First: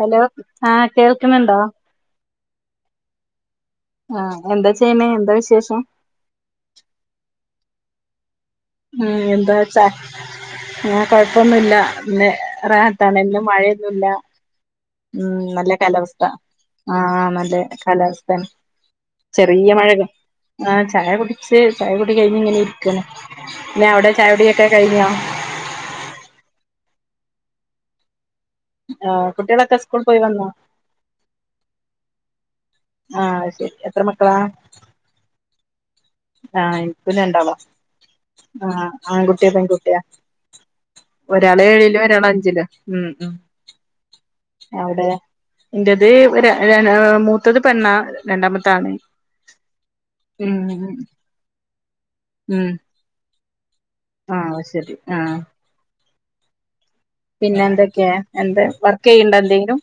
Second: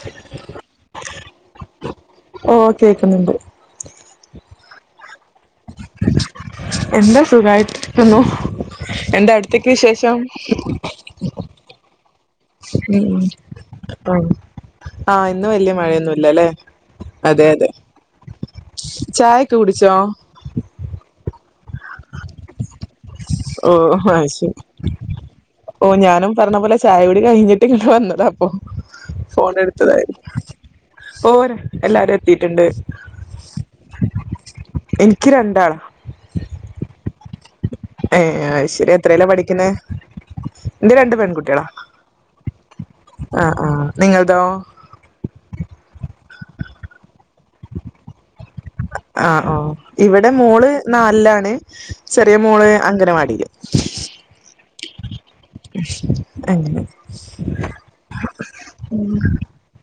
Hello ആഹ് കേൾക്ക്ണ് ഇണ്ടോ? ഓഹ് കേക്ക്ന്ന് ഇണ്ട്. ആഹ് എന്താ ചെയ്യ്ണെ? എന്താ വിശേഷം? എന്താ സുഖായിട്ട് ഇരിക്കുന്നു. ഉം എന്താ അയുടെത്തെക്കെ വിശേഷം? കൊഴപ്പൊന്നും ഇല്ല ഇന്ന് ഉം റഹത്താണ് ഇന്ന് മഴയൊന്നും ഇല്ല. ഉം ആഹ് ഉം ഇന്ന് നല്ല വല്യ കാലാവസ്ഥ മഴയൊന്നുല്ല അല്ലേ ആഹ് അതെ നല്ലെ അതെ കാലാവസ്ഥയെണ്. ചായൊക്കെ ചെറിയ മഴ കുടിച്ചോ ഒക്കെ ആഹ് ചായ കുടിച്ച് ചായ കുടി കഴിഞ്ഞ് ഇങ്ങനെ ഇര്ക്കാണ്. ഇല്ലാ അയുടെ ചായ കുടി ഒക്കെ കഴിഞ്ഞോ? ഓഹ് ഞാനും പർണ പോലെ ചായകുടി കഴിഞ്ഞിട്ട് ഇങ്ങെട്ട് വന്നതാ ഇപ്പോ ആഹ് കുട്ടിയാളൊക്കെ സ്കൂൾ പോയി വന്നോ? ഓഹ് രൺ എല്ലാരും എത്തിട്ട് ഇണ്ട്. ആഹ് അഹ് ശരി എത്ര മക്കളാ? എനിക്ക് രണ്ടാൾ ആഹ് ഇൻക്കും രണ്ട് ആളാ. ഏഹ് അത് ആഹ് ശരി എത്രേലാ ആൺകുട്ടിയാ പഠിക്കുന്നെ പെങ്കുട്ടിയാ എന്റെ രണ്ട് ഒരാൾ പെൺകുട്ടികളാ ഏഴിലും ഒരാൾ അഞ്ചിലും. ഉം ഉം ആഹ് ആഹ് നിങ്ങൾതോ? അവിടെ ഇന്റെത് ഒര് ഒര് മൂത്തത് പെണ്ണാ രണ്ടാമത്ത് ആണ്. ആ ആ ഇവിടെ ഉം മോള് നാലിലാണ് ചെറിയ മോള് അംഗനവാടിയില്. ആ അത് ശരി ആ ശ് അങ്ങനെ പിന്നെ എന്തൊക്കെയാ എന്താ വർക്ക് ചെയ്യ്ണ്ട എന്തെങ്കിലും.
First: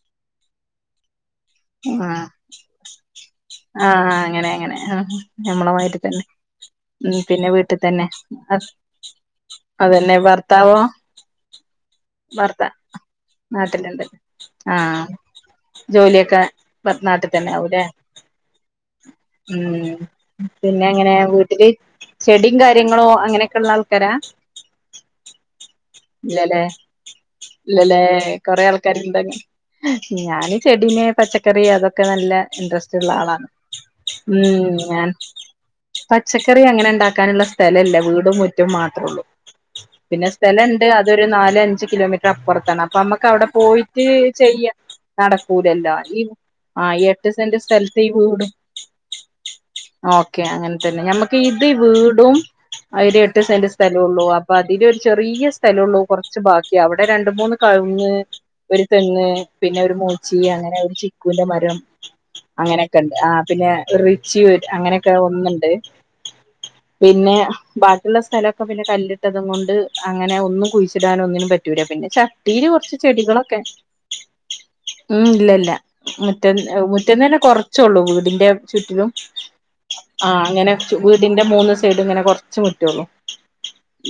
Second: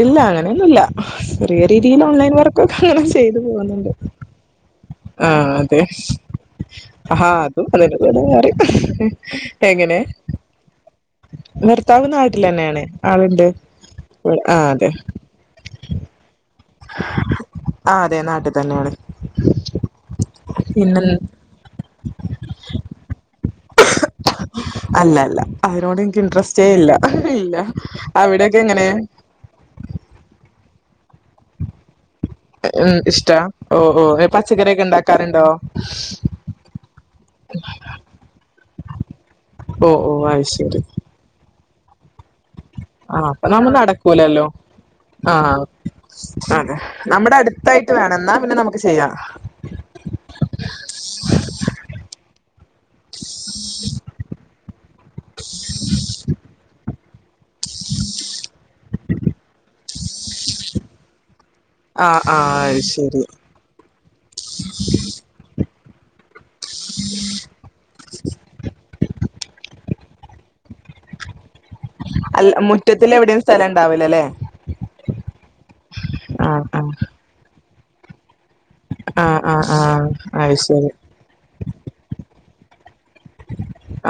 ഇല്ല അങ്ങനെയൊന്നുല്ല ചെറിയ രീതിയിൽ ആഹ് ഓൺലൈൻ വർക്കൊക്കെ അങ്ങനെ ചെയ്തു പോകുന്നുണ്ട്. ആഹ് അങ്ങനെ അങ്ങനെ. ഹം ആ ഞമ്മളെ അതെ മാതിരി തന്നെ. ഉം ആഹാ പിന്നെ അതും അതിന്റെ വീട്ടിതന്നെ കൂടെ വേറെ ഹസ് എങ്ങനെ അതന്നെ ഭർത്താവോ? ഭർത്താവ് ഭർത്ത നാട്ടിലെന്നെയാണ് ആളുണ്ട് നാട്ടില് ഉണ്ട് ആ ജോലിയൊക്കെ? ഭർ നാട്ടിൽ തന്നെ ആകൂല്ലേ ആ അതെ നാട്ടിൽ തന്നെയാണ് ഉം പിന്നെ പിന്നെങ്ങനെ വീ ട്ടില് ചെടിം കാര്യങ്ങളോ അങ്ങനെയൊക്കെള്ള ആൾക്കാരാ. അല്ല അല്ല അതിനോട് എനിക്ക് ഇല്ലല്ലേ ഇൻട്രസ്റ്റേ ഇല്ല ഇല്ല ഇല്ലല്ലേ അവിടെക്കെ കൊറേ എങ്ങനെ? ആൾക്കാരുണ്ടങ്ങ് ഞാന് ചെടിനെ പച്ചക്കറി അതൊക്കെ നല്ല ഉം ഇൻട്രസ്റ്റ്ള്ള ആളാ ഇഷ്ടാ ഓ ഓ ഉം പച്ചക്കറിയൊക്കെ ഞാൻ ഉണ്ടാക്കാറുണ്ടോ പച്ചക്കറി അങ്ങനെണ്ട ക്കാനുള്ള സ്ഥലല്ല വീടും മുറ്റും മാത്രേ ഉള്ളൂ. ഓ ഓ ആയിശ്. പിന്നെണ്ട് അതോരു നാല് അഞ്ച് കിലോമീറ്റർ അപ്പുറ ത്താണ് അപ്പൊ ആ നമ്മുക്ക് അവിടെ നമ്മ പോയിറ്റ് നടക്കൂലല്ലോ ചെയ്യാം ആ നടക്കൂലല്ലോ ഈ അതെ ആ ഈ എട്ട് നമ്മുടെ സെന്റ് അടുത്തായിട്ട് സ്ഥലത്ത് ഈ വേണം എന്നാ വീടും. പിന്നെ നമുക്ക് ചെയ്യാം ഓക്കെ അങ്ങനതന്നെ ഞമ്മക്ക് ഇത് വീടും അയ്ൽ എട്ട് സെന്റ് സ്ഥലള്ളൂ അപ്പൊ അതിൽ ഒരു ചെറിയ സ്ഥലള്ളൂ കുറച്ച് ബാക്കി അവിടെ രണ്ട് മൂന്ന് കഴുങ് ഒരു തെങ് പിന്നെ ഒരു മൂച്ചി അങ്ങനെ ഒരു ചിക്കുന്റെ മരം ആഹ് ആഹ് അത് അങ്ങനെയൊക്കെ ഉണ്ട് ശരി ആ പിന്നെ റിച്ചി അങ്ങനെയൊക്കെ ഒന്നുണ്ട് പിന്നെ. ബാക്കിയുള്ള സ്ഥലമൊക്കെ പിന്നെ കല്ലിട്ടതും കൊണ്ട് അങ്ങനെ ഒന്നും കുഴിച്ചിടാൻ ഒന്നിനും പ റ്റൂല പിന്നെ അല്ല ചട്ടിയില് കുറച്ച് മുറ്റത്തിൽ എവിടെയും ചെടികളൊക്കെ സ്ഥലം ഉണ്ടാവില്ലല്ലേ ഉം ഇല്ലല്ല. മുറ്റൻ ആഹ് ആഹ് മുറ്റൻ തന്നെ കുറച്ചോള്ളൂ വീടിന്റെ ചുറ്റിനും ആഹ് ആഹ് ആഹ് ആ അത് അങ്ങനെ ശരി വീ ടിന്റെ മൂന്ന് സൈഡ് ങ്ങനെ കുറച്ച് മുറ്റൊള്ളൂ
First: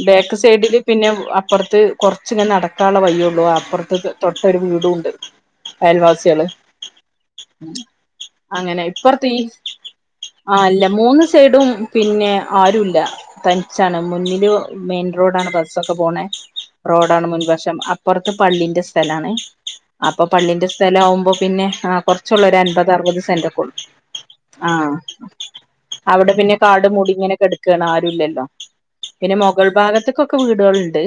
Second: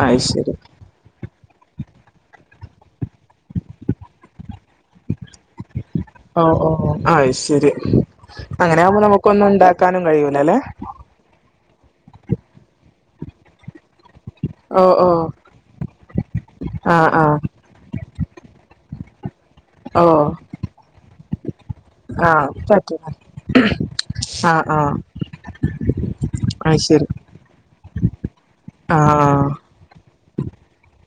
അത് ബാക്ക് ശരി സൈഡിൽ. പിന്നെ അപ്പുറത്ത് കുറച്ച് ഇങ്ങനെ നടക്കാനുള്ള വയ്യ് ഒള്ളൂ അപ്പുറത്ത് തൊട്ടൊരു വീടും ഉണ്ട് അയൽവാസികള്. ഓ ഓ അത് ശരി അങ്ങനെ ആകുമ്പോ ഇപ്പറത്തീ നമുക്കൊന്നും ഉണ്ടാക്കാനും ആ കഴിയൂലല്ലേ അല്ല മൂന്ന് സൈഡും പിന്നെ ആരുല്ല തനിച്ചാണ് മുന്നിലും ഓ മെയിൻ ഓ റോഡാണ് ബസ്ഒക്കെ പോണ ആഹ് റോഡാണ് ആഹ് മുൻവശ റ്റം അപ്പുറത്ത് പള്ളിന്റെ സ്ഥലാണ് ഓ അപ്പൊ പള്ളിന്റെ സ്ഥലം ആകുമ്പോ പിന്നെ ആ കൊർച്ചൊള്ളൂ ആഹ് ഒരു അൻപത് പറ്റും അറുപത് സെന്റ് ഒക്കെ ഉള്ളൂ ആഹ് ആ ആഹ് അവിടെ പിന്നെ അത് കാട് ശരി മൂടിങ്ങനെ കെട്ക്കാണ് ആരും ഇല്ലല്ലോ പിന്നെ ആഹ് മുഗൾ ഭാഗത്ത്ക്കൊക്കെ വീടുകളുണ്ട്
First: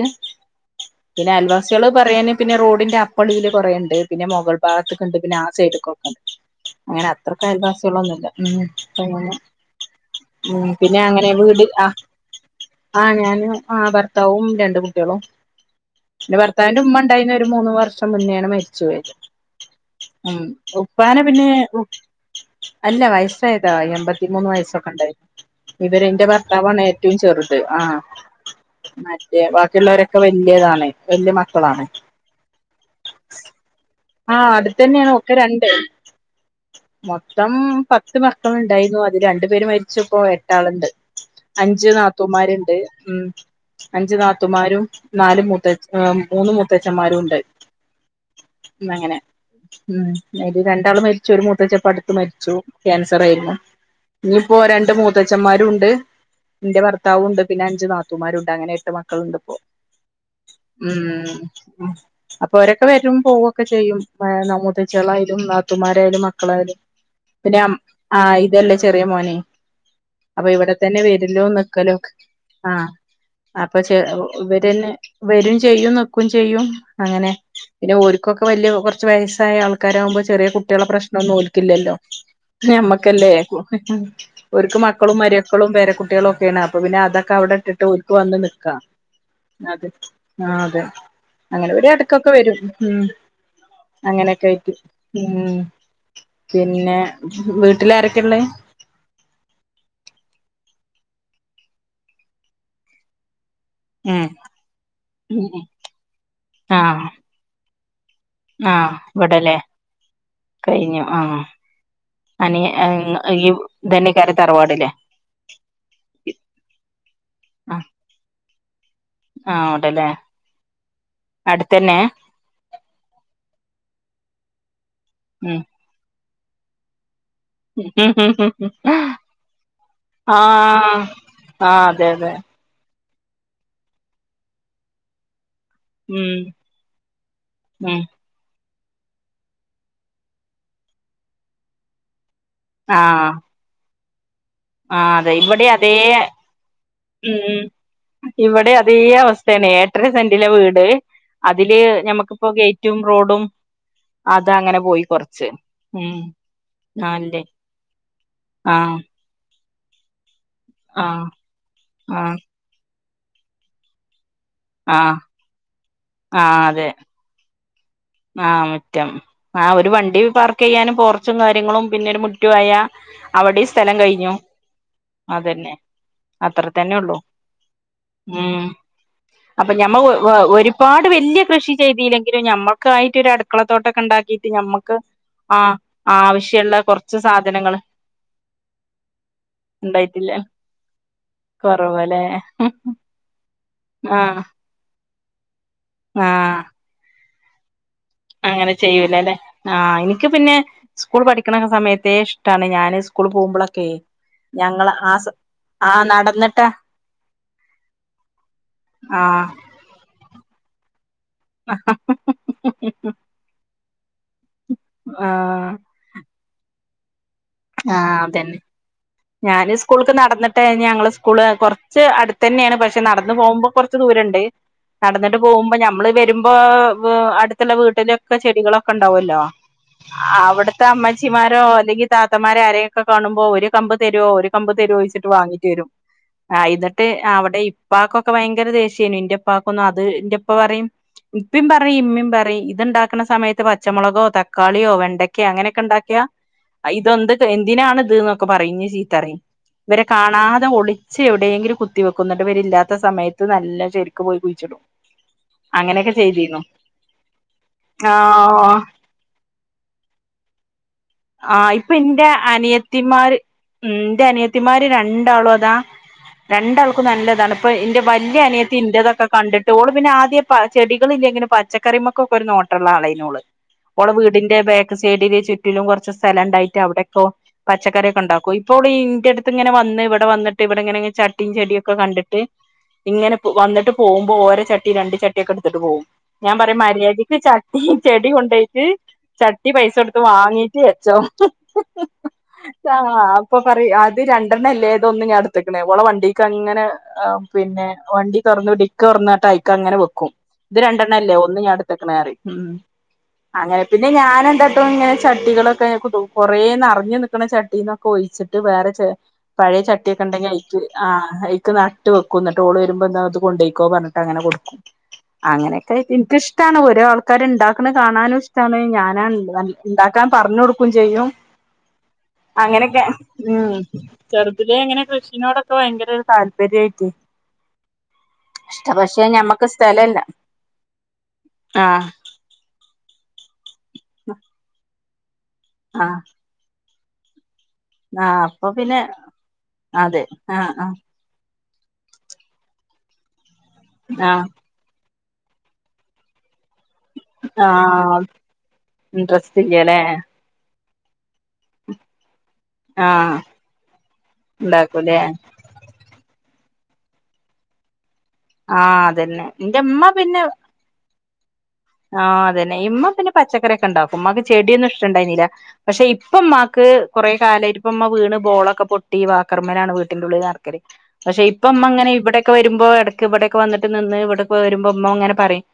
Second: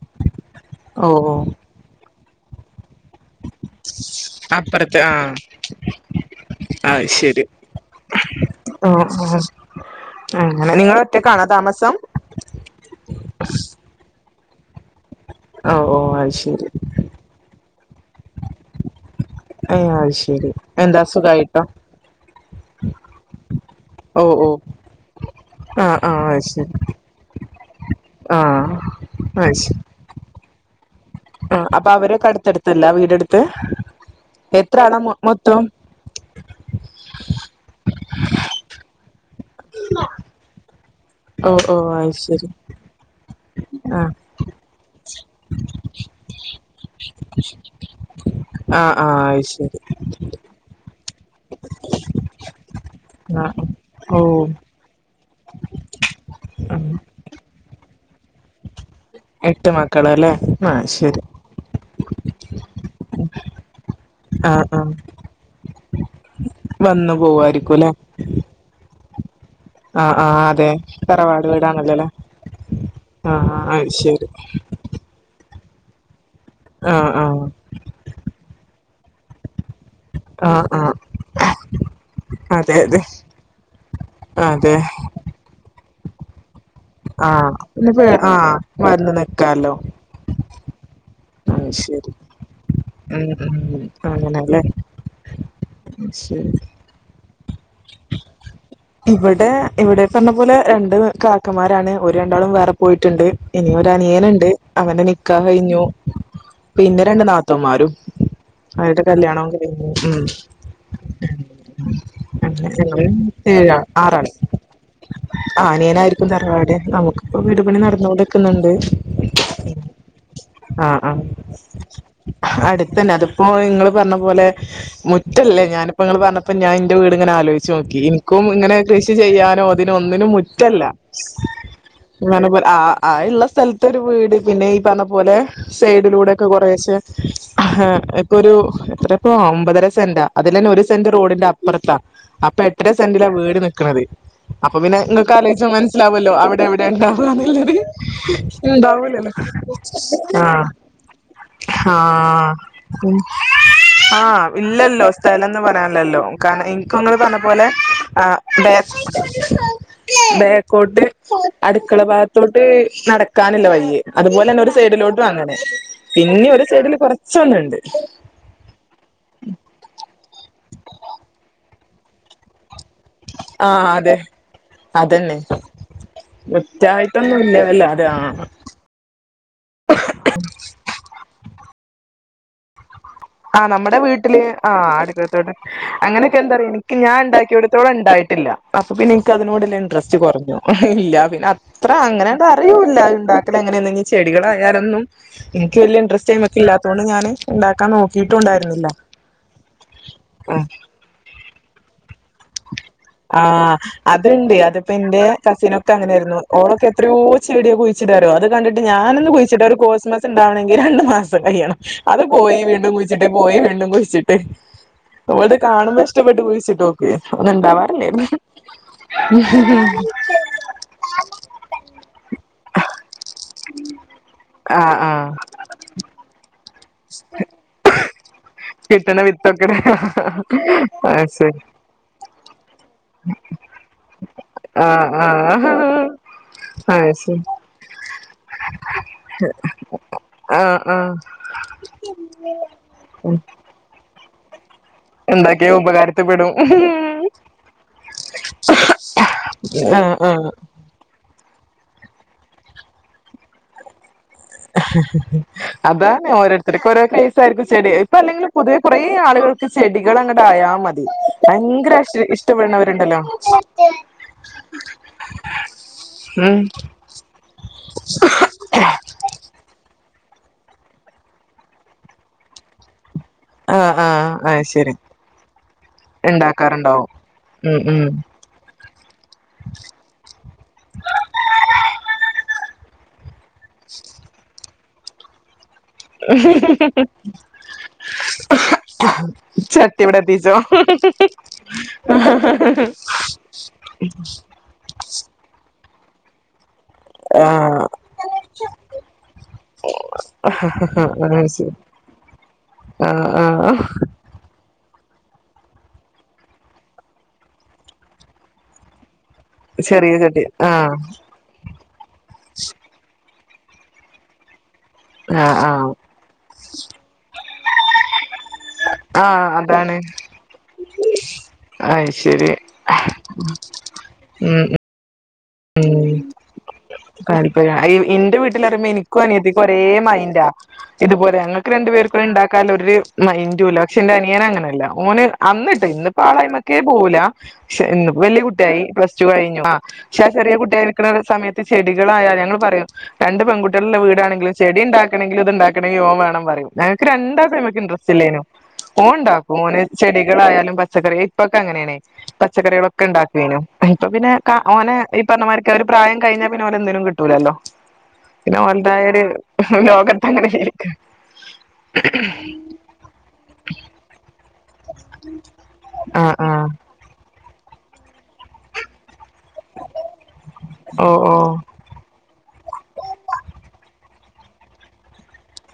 ഓ ഓ സിള് പറയാന് പിന്നെ റോഡിന്റെ അപ്പൊളിയിൽ കുറേണ്ട് പിന്നെ മുകൾ അപ്പുറത്ത് ഭാഗത്ത്ക്ക്ണ്ട് ആഹ് പിന്നെ ആ സയ്ഡ്ക്കൊക്കെണ്ട് അത് അങ്ങനെ ശരി അത്രക്ക് അയൽവാസി കളൊന്നുല്ല ഉം ഓ ഓ അങ്ങനെ ഉം അങ്ങനെ പിന്നെ നിങ്ങള് അങ്ങനെ ഒറ്റക്കാണോ വീട് ആ താമസം ആ ഞാനും ആ ഭർത്താവും രണ്ട് കുട്ടികളും ഓ ഓ അത് ന്റെ ശരി ഭർത്താവിന്റെ ഉമ്മ ഉണ്ടായിന്ന് ഒരു മൂന്ന് വർഷം മുന്നേണ് മരിച്ചു പോയത് ഏ അത് ഉം ശരി എന്താ ഉപ്പാന പിന്നെ സുഖായിട്ടോ ഉം അല്ല വയസ്സായതാ ഓ ഓ എൺമ്പത്തിമൂന്ന് വയസ്സൊക്കെണ്ടായ്ര്ന്ന് ആ ആ അത് ശരി ഇവരെന്റെഭർത്താവാണ് ഏ റ്റവും ചെറുത് ആ ആ മറ്റേ ബാക്കിയുള്ളവരൊക്കെ വല്യയതാണ് ആഹ് അപ്പൊ അവര് അടുത്തടുത്തല്ല വീടെടുത്ത് ആഹ് എത്ര ആളാ അടുത്തന്നെയാണ് മൊ ഒക്കെ രണ്ട് മൊത്തം മൊത്തം പത്ത് മക്കള് ഇണ്ടായിരുന്നു അത് രണ്ടു പേര് മരിച്ച് ഇപ്പോ എട്ടാളുണ്ട്. ഓ ഓ അഞ്ച് അത് ശരി നാത്തൂമാരുണ്ട് ഉം ആ അഞ്ച് നാത്തുമാരും നാല് മുത്തച മൂന്ന് മൂത്തച്ഛന്മാരും ഉണ്ട് ആ ഉം ആ അങ്ങനെ അത് ശരി ഉം അയില് രണ്ടാള് മരിച്ചു ച്ചു ഒരു മൂത്തച്ചൻ ഇപ്പൊ അടുത്ത് മരിച്ചു ക്യാൻസർ ആ ആയിരുന്നു ഓ ഇനിയിപ്പോ രണ്ട് മൂ മുത്തച്ഛന്മാരുണ്ട് എന്റെ ഉം. ഭർത്താവുണ്ട് പിന്നെ അഞ്ച് നാത്തുമാരുണ്ട് അങ്ങനെ എട്ട് മക്കൾ മക്കൾ ഉണ്ട് ഇപ്പൊ എട്ട് മക്കളല്ലേ ആ ശരി ഉം അപ്പൊ അവരൊക്കെ വരും പോകും ഒക്കെ ചെയ്യും ആ ഏ ആ മുത്തച്ചികളായാലും നാത്തുമാരായാലും മക്കളായാലും വന്നു പിന്നെ പോവായിരിക്കും ല്ലേ ആഹ് ഇതല്ലേ ചെറിയ മോന് ആ ആ അപ്പൊ അതെ ഇവിടെ തന്നെ തറവാട് വരലും നിക്കലും വീടാണല്ലോല്ലേ ആഹ് ആ ആ അപ്പൊ അത് ച ശരി ഇവരന്നെ വരും ചെയ്യും നിക്കും ചെയ്യും ആ ആ അങ്ങനെ പിന്നെ ഓ [unintelligible] കുറച്ച് വയസ്സായ ആൾക്കാരാവുമ്പോൾ ചെറിയ ആ ആ കുട്ടികളെ പ്രശ്നമൊന്നും ഓല്ക്കില്ലല്ലോ അതെ അതെ ഞമ്മക്കല്ലേ അതെ ഒര്ക്ക് മക്കളും മരുക്കളും പേര കുട്ടികളും ഒക്കെയാണ് അപ്പ പിന്നെ ആ അതൊക്കെ അവിടെ ഇട്ടിട്ട് പിന്നെ പേ ഒര്ക്ക് ആ വന്ന് നിക്കാം വന്ന് നിക്കാലോ അത് ആഹ് അതെ അത് അങ്ങനെ ഒ ാര് എടക്ക് ശരി ക്കൊക്കെ വരും ഉം ഉം ഉം അങ്ങനെയൊക്കെ അങ്ങനെല്ലേ ആയിട്ട് ഉം ശരി പിന്നെ വീട്ടില് ആരൊക്കെയാ ഉള്ളത്? ഇവിടെ ഇവിടെ ഈ പറഞ്ഞ പോലെ രണ്ട് കാക്കന്മാരാണ് ഒാര് രണ്ടാളും വേറെ പോയിട്ടുണ്ട്. ഇനി ഒരു അനിയനുണ്ട് അവന്റെ നിക്കാഹ് ഉം കഴിഞ്ഞു പിന്നെ ആഹ് രണ്ട് നാത്തുന്മാരും ആഹ് ഇവിടല്ലേ കഴിഞ്ഞു ആഹ് അങ്ങനെ അനിയൻ ഞങ്ങള് ഈ ഇതെന്നെ ക്കാരം തറവാടല്ലേ ആഹ് അനിയനായിരിക്കും തറവാട് നമുക്കിപ്പോ വീടുപണി ആഹ് നടന്നുകൊണ്ട് ഇരിക്കുന്നുണ്ട്. ആഹ് അവിടെല്ലേ ആഹ് ആഹ് അടുത്തന്നെ അടുത്തന്നെ അതിപ്പോ നിങ്ങള് പറഞ്ഞ പോലെ ഉം മുറ്റല്ലേ ഞാൻ ഇപ്പോ ങ്ങള് പറഞ്ഞപ്പോ ഞാനിന്റെ വീട്ങ്ങനെ ആലോച്ച് നോക്കി ഇന് ക്കും ഇങ്ങനെ കൃഷി ചെയ്യാനോ അതിനോ ഒന്നിനും മുറ്റല്ല ആഹ് ആഹ് അതെ അതെ ആഹ് ആഹ് ഇള്ള സ്ഥലത്ത് ഒരു വീട് പിന്നെ ഈ പറഞ്ഞ പോലെ സൈഡിലൂടെ ഉം ഒക്കെ കുറേശെ ഉം ഒരു എത്ര ഇപ്പോ ഒമ്പതര സെന്റാ അതിലന്നെ ഒരു സെന്റ് റോഡിന്റെ അപ്പുറത്താ അപ്പൊ സന്റില ആഹ് വീട് വെക്ക്ണത് അപ്പൊ ആ പിന്നെ അതെ ഇങ്ങക്ക് ഇവിടെ ആലോചിച്ചാൽ അതേ മനസ്സിലാവല്ലോ അവിടെ എവിടെ ഉണ്ടാവന്നുള്ളത് ഇണ്ടാവൂലല്ലോ തന്നെ എട്ടര സെന്റിലെ ആഹ് വീട് അതില് നമുക്കിപ്പോ ഗേറ്റും റോഡും ആ അത് അങ്ങനെ പോയി ഇല്ലല്ലോ കൊറച്ച് സ്ഥലംന്ന് ഉം പറയാനില്ലല്ലോ കാരണം എനിക്ക് തോന്നണ് തന്നെ ആല്ലേ പോലെ. ആ ബേ ആ ബേക്കോട്ട് ആ അടുക്കള ആ ഭാഗത്തോട്ട് നടക്കാനില്ല വഴിയെ അതുപോലെന്നെ ഒരു ആ സൈഡിലോട്ട് അങ്ങനെ. ആ പിന്നെ ഒരു അതെ സൈഡില് കുറ ച്ചന്നുണ്ട്. ആ മുറ്റം. ആ ഒരു വണ്ടി പാർക്ക് ചെയ്യാനും പോർച്ചും കാര്യങ്ങളും പിന്നൊരു മു റ്റുആയ അവിടെ ആഹ് സ്ഥലം അതെ കഴിഞ്ഞു അതന്നെ. അത്ര തന്നെ ഉള്ളു മുറ്റായിട്ടൊന്നുംല്ല അല്ല അതെ ആഹ് ഉം അപ്പൊ ഞമ്മ ഒരുപാട് വലിയ കൃഷി ചെയ്തിയില്ലെങ്കിലും ഞമ്മ നമുക്കായിട്ട് ഒരു ആ അടുക്കള നമ്മുടെ തോട്ടൊക്കെ വീട്ടില് ഉണ്ടാക്കിട്ട് ആ നമ്മുക്ക് അടുക്കളത്തോട്ടം ആ അങ്ങനെയൊക്കെ എന്താ പറയാ ആവശ്യള്ള എനിക്ക് കൊറച്ച് ഞാൻ സാധനങ്ങള് ഉണ്ടാക്കിയയിടത്തോളം ഉണ്ടായിട്ടില്ല. അപ്പൊ പിന്നെ എനിക്ക് അതിനോടുള്ള ഇൻട്രസ്റ്റ് ഉണ്ടായിട്ടില്ല കുറഞ്ഞു. ഇല്ല പിന്നെ ഇത്ര കൊറവല്ലേ അങ്ങനാണ്ട് അറിയൂല്ല ഇണ്ട ഇവിടെ എങ്ങനെ എന്തെങ്കിലും ആഹ് ചെടികളായാലൊന്നും എനിക്കു വലിയ ഇൻട്രസ്റ്റ്യ്മക്ക് ആഹ് ഇല്ലാത്ത കൊണ്ട് ഞാനും ഉണ്ടാക്കാൻ നോക്ക അങ്ങനെ ചെയ്യൂല അല്ലെ. ആ ഇന്ക്ക് പിന്നെ സ്കൂൾ പഠിക്കണ സമയത്തെ ഇ ആ അതിണ്ട് അത്പ്പോ ഞങ്ങള് ആ എന്റെ സ കസിനൊക്കെ ആഹ് അങ്ങനെയായിരുന്നു നടന്നിട്ടാ ഓളക്കെ. എത്രയോ ചെടിയോ കുഴിച്ചിടാറിയോ അത് കണ്ടിട്ട് ഞാനൊന്ന് ആഹ് കുഴിച്ചിട്ട് ഒരു കോസ്മസ് ഉണ്ടാവണമെങ്കി രണ്ട് മാസം ത് അഹ് കയ്യ്ണം അത് പോയി വീണ്ടും കുഴിച്ചിട്ട് പോയി വീണ്ടും കുഴിച്ചിട്ട് അത് ആഹ് കാണുമ്പ ഷ്ടപ്പെട്ട് കുഴിച്ചിട്ടോ. കേക്ക്ന്നുണ്ടാ ആഹ് അതന്നെ. ഞാന് സ്കൂൾക്ക് നടന്നിട്ട് കഴിഞ്ഞ് ഞങ്ങള് സ്കൂള് കുറച്ച് അടുത്ത് തന്നെയാണ് പക്ഷെ നടന്ന് പോകുമ്പോ കുറ ച് ദൂരണ്ട് ആഹ് ആഹ് നടന്നിട്ട് പോകുമ്പോ നമ്മള് വരും. ഇപ്പൊ വേ അടുത്തുള്ള വീട്ടിലൊക്കെ ചെടികളൊക്കെ കിട്ടണ ഉണ്ടാവോല്ലോ. വിത്തൊക്കെട അവിടത്തെ അത് ശരി അമ്മച്ചിമാരോ അല്ലെങ്കി താത്തമാരെ ആരെയൊക്കെ കാണുമ്പോ ഒരു കമ്പ് തരുവോ ഒരു കമ്പ് തരുവോ ആഹ് ഓഴിച്ചിട്ട് വാങ്ങിച്ച് ആഹ് തരും. ആഹ് ഇന്നട്ട് അത് ശരി അവിടെ ഇപ്പാക്കൊക്കെ ഭയങ്കര ദേഷ്യായിരുന്നു. ഇന്റെപ്പക്കൊന്നും അത് എന്റെയിപ്പ ആഹ് പറയും. ആഹ് മ്മീം പറയും ഇമ്മേം പറയും ഇതുണ്ടാക്കുന്ന സമയത്ത് പച്ചമുളക്കോ തക്കാളിയോ വെണ്ടക്കയോ എന്താക്കിയ അങ്ങനെയൊക്കെ ഉപകാരത്തി ഉണ്ടാക്കിയാ. പെടും ഇതൊന്ത് എന്തിനാണ് ഇത് ന്നൊക്കെ പറയു ഞ് ചീത്ത പറയും. ഇവരെ ആഹ് ആഹ് കാണാതെ ഒളി ച് എവിടെയെങ്കില് കുത്തി വെക്കും എന്നിട്ട് ഇവരില്ലാത്ത സമയത്ത് നല്ല ശെരിക്ക് പോയി കു അതാണ് ഓരോരുത്തർക്ക് ഓരോ കേസായിരിക്കും ചെടി ഇപ്പ അല്ലെങ്കിലും ആഹ് പൊതുവെ കുറേ ഏ ആളുകൾക്ക് ചെടികൾ അങ്ങ് ആയാ മതി. ആഹ് ഭയങ്കര ഇപ്പൊ ഇഷ് ന്റെ ഇഷ്ടപ്പെടുന്നവരുണ്ടല്ലോ അനിയത്തിമാര് ഉം ന്റെ അനിയത്തിമാര് രണ്ടാള് അതാ ഉം രണ്ടാൾക്കും നല്ലതാണ് ഇപ്പൊ ഇന്റെ വല്യ അനിയത്തി ഇന്റേതൊക്കെ കണ്ടി ട്ട് ഓള് പിന്നെ ആദ്യ പ ചെടികൾല്ലെങ്കിലും പച്ചക്കറിമൊക്ക ഒക്കെ ഒരു നോട്ടള്ള ആളേഞ്ഞോള് ആഹ് ഓള ആഹ് വീടിന്റെ അത് ശരി ബേക്ക് സൈഡ്ല് ചുറ്റിലും കുറച്ച് സ്ഥലംണ്ടായിട്ട് ഉണ്ടാക്കാറുണ്ടാവും അവിടെക്കൊ ഉം ഉം പച്ചക്കറിക്ക ണ്ടാക്കും. ഇപ്പോള് ഇന്റെ അടുത്ത് ഇങ്ങനെ വന്ന് ഇവിടെ വന്നിട്ട് ഇവിടെ ഇങ്ങനെ ചട്ടിയും ചെടിയൊക്കെ കണ്ടിട്ട് ഇങ്ങനെ വന്നിട്ട് പോഉമ്പോ ഓരോ ചട്ടിയും രണ്ട് ചട്ടിയൊക്കെ എടുത്തിട്ട് പോകും. ഞാൻ പറയും മര്യാദയ്ക്ക് ചട്ടി ചെടി കൊണ്ടോയിട്ട് ചട്ടി പൈസ ഇവിടെ കൊടുത്ത് എത്തിച്ചോ വാങ്ങി്. ജ്ജ് വച്ചോ, ആഹ് അപ്പൊ പറയും അത് ര ണ്ടണല്ലേതോന്ന് ഞാ എടുത്ക്ണേ ഓളെ വണ്ടിക്കങ്ങനെ. ആഹ് പിന്നെ വണ്ടി തുറന്ന് ഡിക്ക് തുറന്നിട്ട് അയ്ക്ക അങ്ങനെ വെക്കും. ഇത് അത് രണ്ടെണ്ണം ശരി അല്ലേ ഒന്ന് ഞാൻ എടു ത്ക്ണ് അറിം ആഹ് ആഹ് അങ്ങനെ പിന്നെ ഞാന് എന്താട്ടും ഇങ്ങനെ ച ട്ടികളൊക്കെ കൊറേ നിറഞ്ഞു നിക്കുന്ന ചട്ടിന്നൊക്കെ ഒഴിച്ചിട്ട് വേറെ ച പഴയ ചെറിയ ചട്ടിയൊക്കെ ചട്ടി ഉണ്ടെങ്കി അയിക് ആഹ് അയ് ക്ക് നട്ട് വെക്കും. ന്നട്ട് ഓൾ വരുമ്പോ ന്നാത് കൊണ്ട്യ്ക്കോ പറഞ്ഞിട്ട് അങ്ങനെ കൊടുക്കും. ആഹ് ആഹ് അങ്ങനെയൊക്കെ എനിക്കിഷ്ടാണ് ഓരോ ആൾക്കാർ ഇണ്ടാക്കണ കാണാനും ഇഷ് ടാണ്, ആഹ് ഞാനാണ്ട് അതാണ് ഇണ്ടാക്കാൻ പറഞ്ഞുടുക്കും ചെയ്യും. അയ്ശരി അങ്ങനൊക്കെ ഉം ഉം ചെറുതിലെ ഇങ്ങനെ കൃഷിനോടൊക്കെ ഉം ഭയങ്കര താല്പ താല്പര്യം എന്റെ ഇഷ്ട വീട്ടിലറിയുമ്പോ എനിക്കും പക്ഷെ അനിയത്തിക്കും ഞമ്മക്ക് ഒരേ സ്ഥലല്ല മൈന്റാ. ഇതുപോലെ ഞങ്ങൾക്ക് രണ്ടു ആഹ് പേർക്കൂ ഉണ്ടാക്കാൻ ഒരു മഇന്റുല്ല വക്ഷെ ന്റെ അനിയന് അങ്ങനല്ല ഓന് അന്നിട്ട് ആഹ് ഇന്നിപ്പോ ആളായ്മക്കേ പോവുല ശെ ഇന്ന് പ്പോ ആഹ് വല്യയ അപ്പൊ കുട്ടിയായി പിന്നെ പ്ലസ്ടു കഴിഞ്ഞു അ അതെ ചെറിയ ആഹ് ആഹ് കുട്ടിയായിക്ക്ണ സമയത്ത് ചെടികളായൽ ഞങ്ങൾ പറയും രണ്ട് പെൺകുട്ടിള്ള്ള ആഹ് വീടാണെങ്കില് ചെടി ണ്ടാക്കണങ്കിലും ഇത് ഉണ്ടാക്കണങ്കിലും ഓൻ വേണം പറയും ഞക്ക് രണ്ടാക്കും അയിമക്ക് ഇൻട്രസ്റ്റ് ആഹ് ഇല്ലേനും ഓൻ ണ്ടാക്കും ഇൻട്രസ്റ്റ് ഓന് ഇല്ലല്ലേ ചെടികളായാലും പച് ച്ചക്കറി ഇപ്പൊക്കെ അങ്ങനെണ് പച്ചക്കറികളൊക്കെ ആഹ് ണ്ടാക്കേനു ഇപ്പൊ പിന്നെ കാ ഓനെ ഉണ്ടാക്കൂലേ മ്മ മാർക്കെ ഒരു പ്രായം കഴിഞ്ഞാ പിന്നെ ഒലെ ഒന്നിനും കിട്ടൂല്ലല്ലോ പിന്നെ ആഹ് ഒന്തായൊരു അതന്നെ എന്റെ ഇമ്മ ലോകത്ത് പിന്നെ അങ്ങനെ ജീവിക്ക ആഹ് അതന്നെ ഇമ്മ പിന്നെ പച്ചക്കറി. ക്കെണ്ടാക്കും ഉമ്മാക് ചെടിയൊന്നും ഇഷ്ടണ്ടായിന്നില പക്ഷെ ആഹ് ഇപ്പം ആഹ് മ്മാക്ക് കുറെ കാലായിട്ട് ഉമ്മ വീണ് ബോളൊക്കെ പൊ ട്ടീ വാക്കർമ്മലാണ് വീട്ട്ന്റെ ഉള്ളിൽ നടക്കല് ഓ ഓ പക്ഷെ ഇപ്പം മ്മ ങ്ങനെ ഇവിടെ ഇപ്പോ വരുമ്പോ ഇടക്ക് ഇവിടയൊക്കെ വന്ന് നിന്ന് ഇവിടക്കെ വരുമ്പോ മ്മ ങ്ങനെ പറയും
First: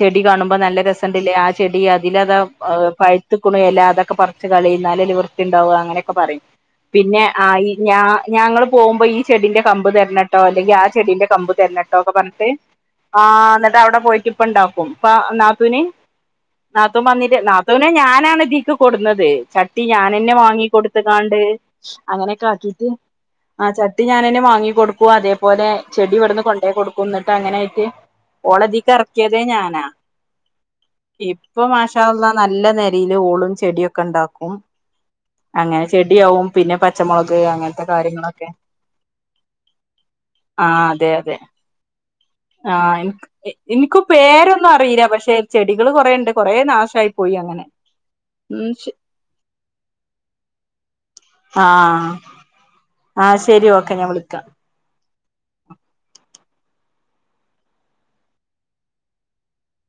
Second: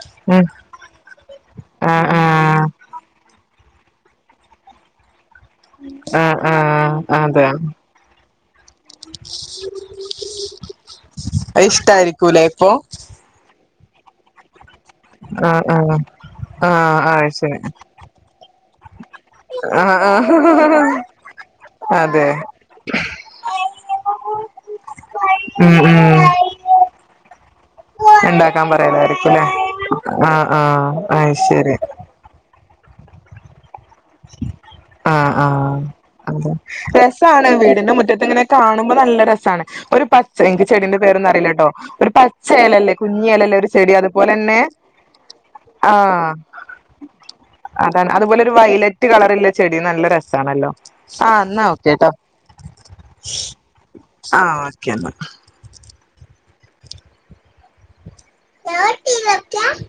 ചെടി കാണു ഉം ല്ല രസണ്ട് ലെ ആഹ് ചെടി ആഹ് അതിലതാ ആഹ് പഴ്ത്ത്ക്കുണു എല അതൊക്കെ പറച്ച് കളി എന്നാലല്ലേ വിർ തിണ്ടാവ അങ്ങനയൊക്കെ ആഹ് പറയും ആഹ് പിന്നെ അതെ ആഹ് ഇ അത് ഞാ ഞങ്ങൾ പോകുമ്പോ ഈ ചെടിന്റെ കമ്പ് തരണട്ടോ അല്ലെങ്കി ആ ചെടിന്റെ കമ്പ് തരണട്ടോ ഒക്കെ ഇഷ്ടായിരിക്കൂലേ പറഞ്ട്ട് ഇപ്പൊ ആഹ് എന്നിട്ട് അവിടെ പോയിട്ട് ഇപ്പ ണ്ടാക്കും. ആഹ് നാത്തുന് ആഹ് ആഹ് നാത്തൂൻ ആഹ് വന്ന്റ്റ് ശരി നാത്തൂനെ ഞാനാണ് ഇതിക്ക് കൊടുന്നത് ചട്ടി ആഹ് ഞാനന്നെ വാങ്ങി ആഹ് കൊടുത്ത് കാണ്ട് അതെ അങ്ങനെയൊക്കെ ആക്കിട്ട് ആഹ് ചട്ടി ഞാനന്നെ വാങ്ങി കൊടുക്കും അതേപോലെ ഉം ചെടി ഇവിടുന്ന് കൊണ്ടോയി കൊടുക്കും എന്നിട്ട് അങ്ങനെ ആയിട്ട്. ണ്ടാക്കാൻ പറയലായിരിക്കുലെ ആഹ് ആഹ്. അയ് ഇപ്പൊ ശരി മാഷാള്ളാ നല്ല നലയില് ഓളും ചെടിയൊക്കെ ണ്ടാക്കും. ആഹ് ആഹ് അതെ പച്ചമുളക് രസാണ് അങ്ങനത്തെ വീടിന്റെ മുറ്റത്ത് ഇങ്ങനെ കാര്യങ്ങളൊക്കെ കാണുമ്പോ നല്ല രസാണ് ഒരു പ ശെ ഇൻക് ആ ചെടിന്റെ അതെ പേരൊന്നും അതെ അറീലട്ടോ ആഹ് ഇൻക്കും പേരൊന്നും അറിയില പക്ഷെ ചെടികൾ കൊറേണ്ട് ആഹ് കൊറെ നാശായി പോയി അങ്ങനെ. അതാണ് അതുപോലെ ഒരു ഉം ശ വയലറ്റ് കളറള്ള ചെടി നല്ല രസാണല്ലോ ആഹ് എന്നാ ഓക്കെ ട്ടോ. ആഹ് ആഹ് സരി ഓക്കെ ഞാൻ വിളിക്കാ. [unintelligible] [unintelligible]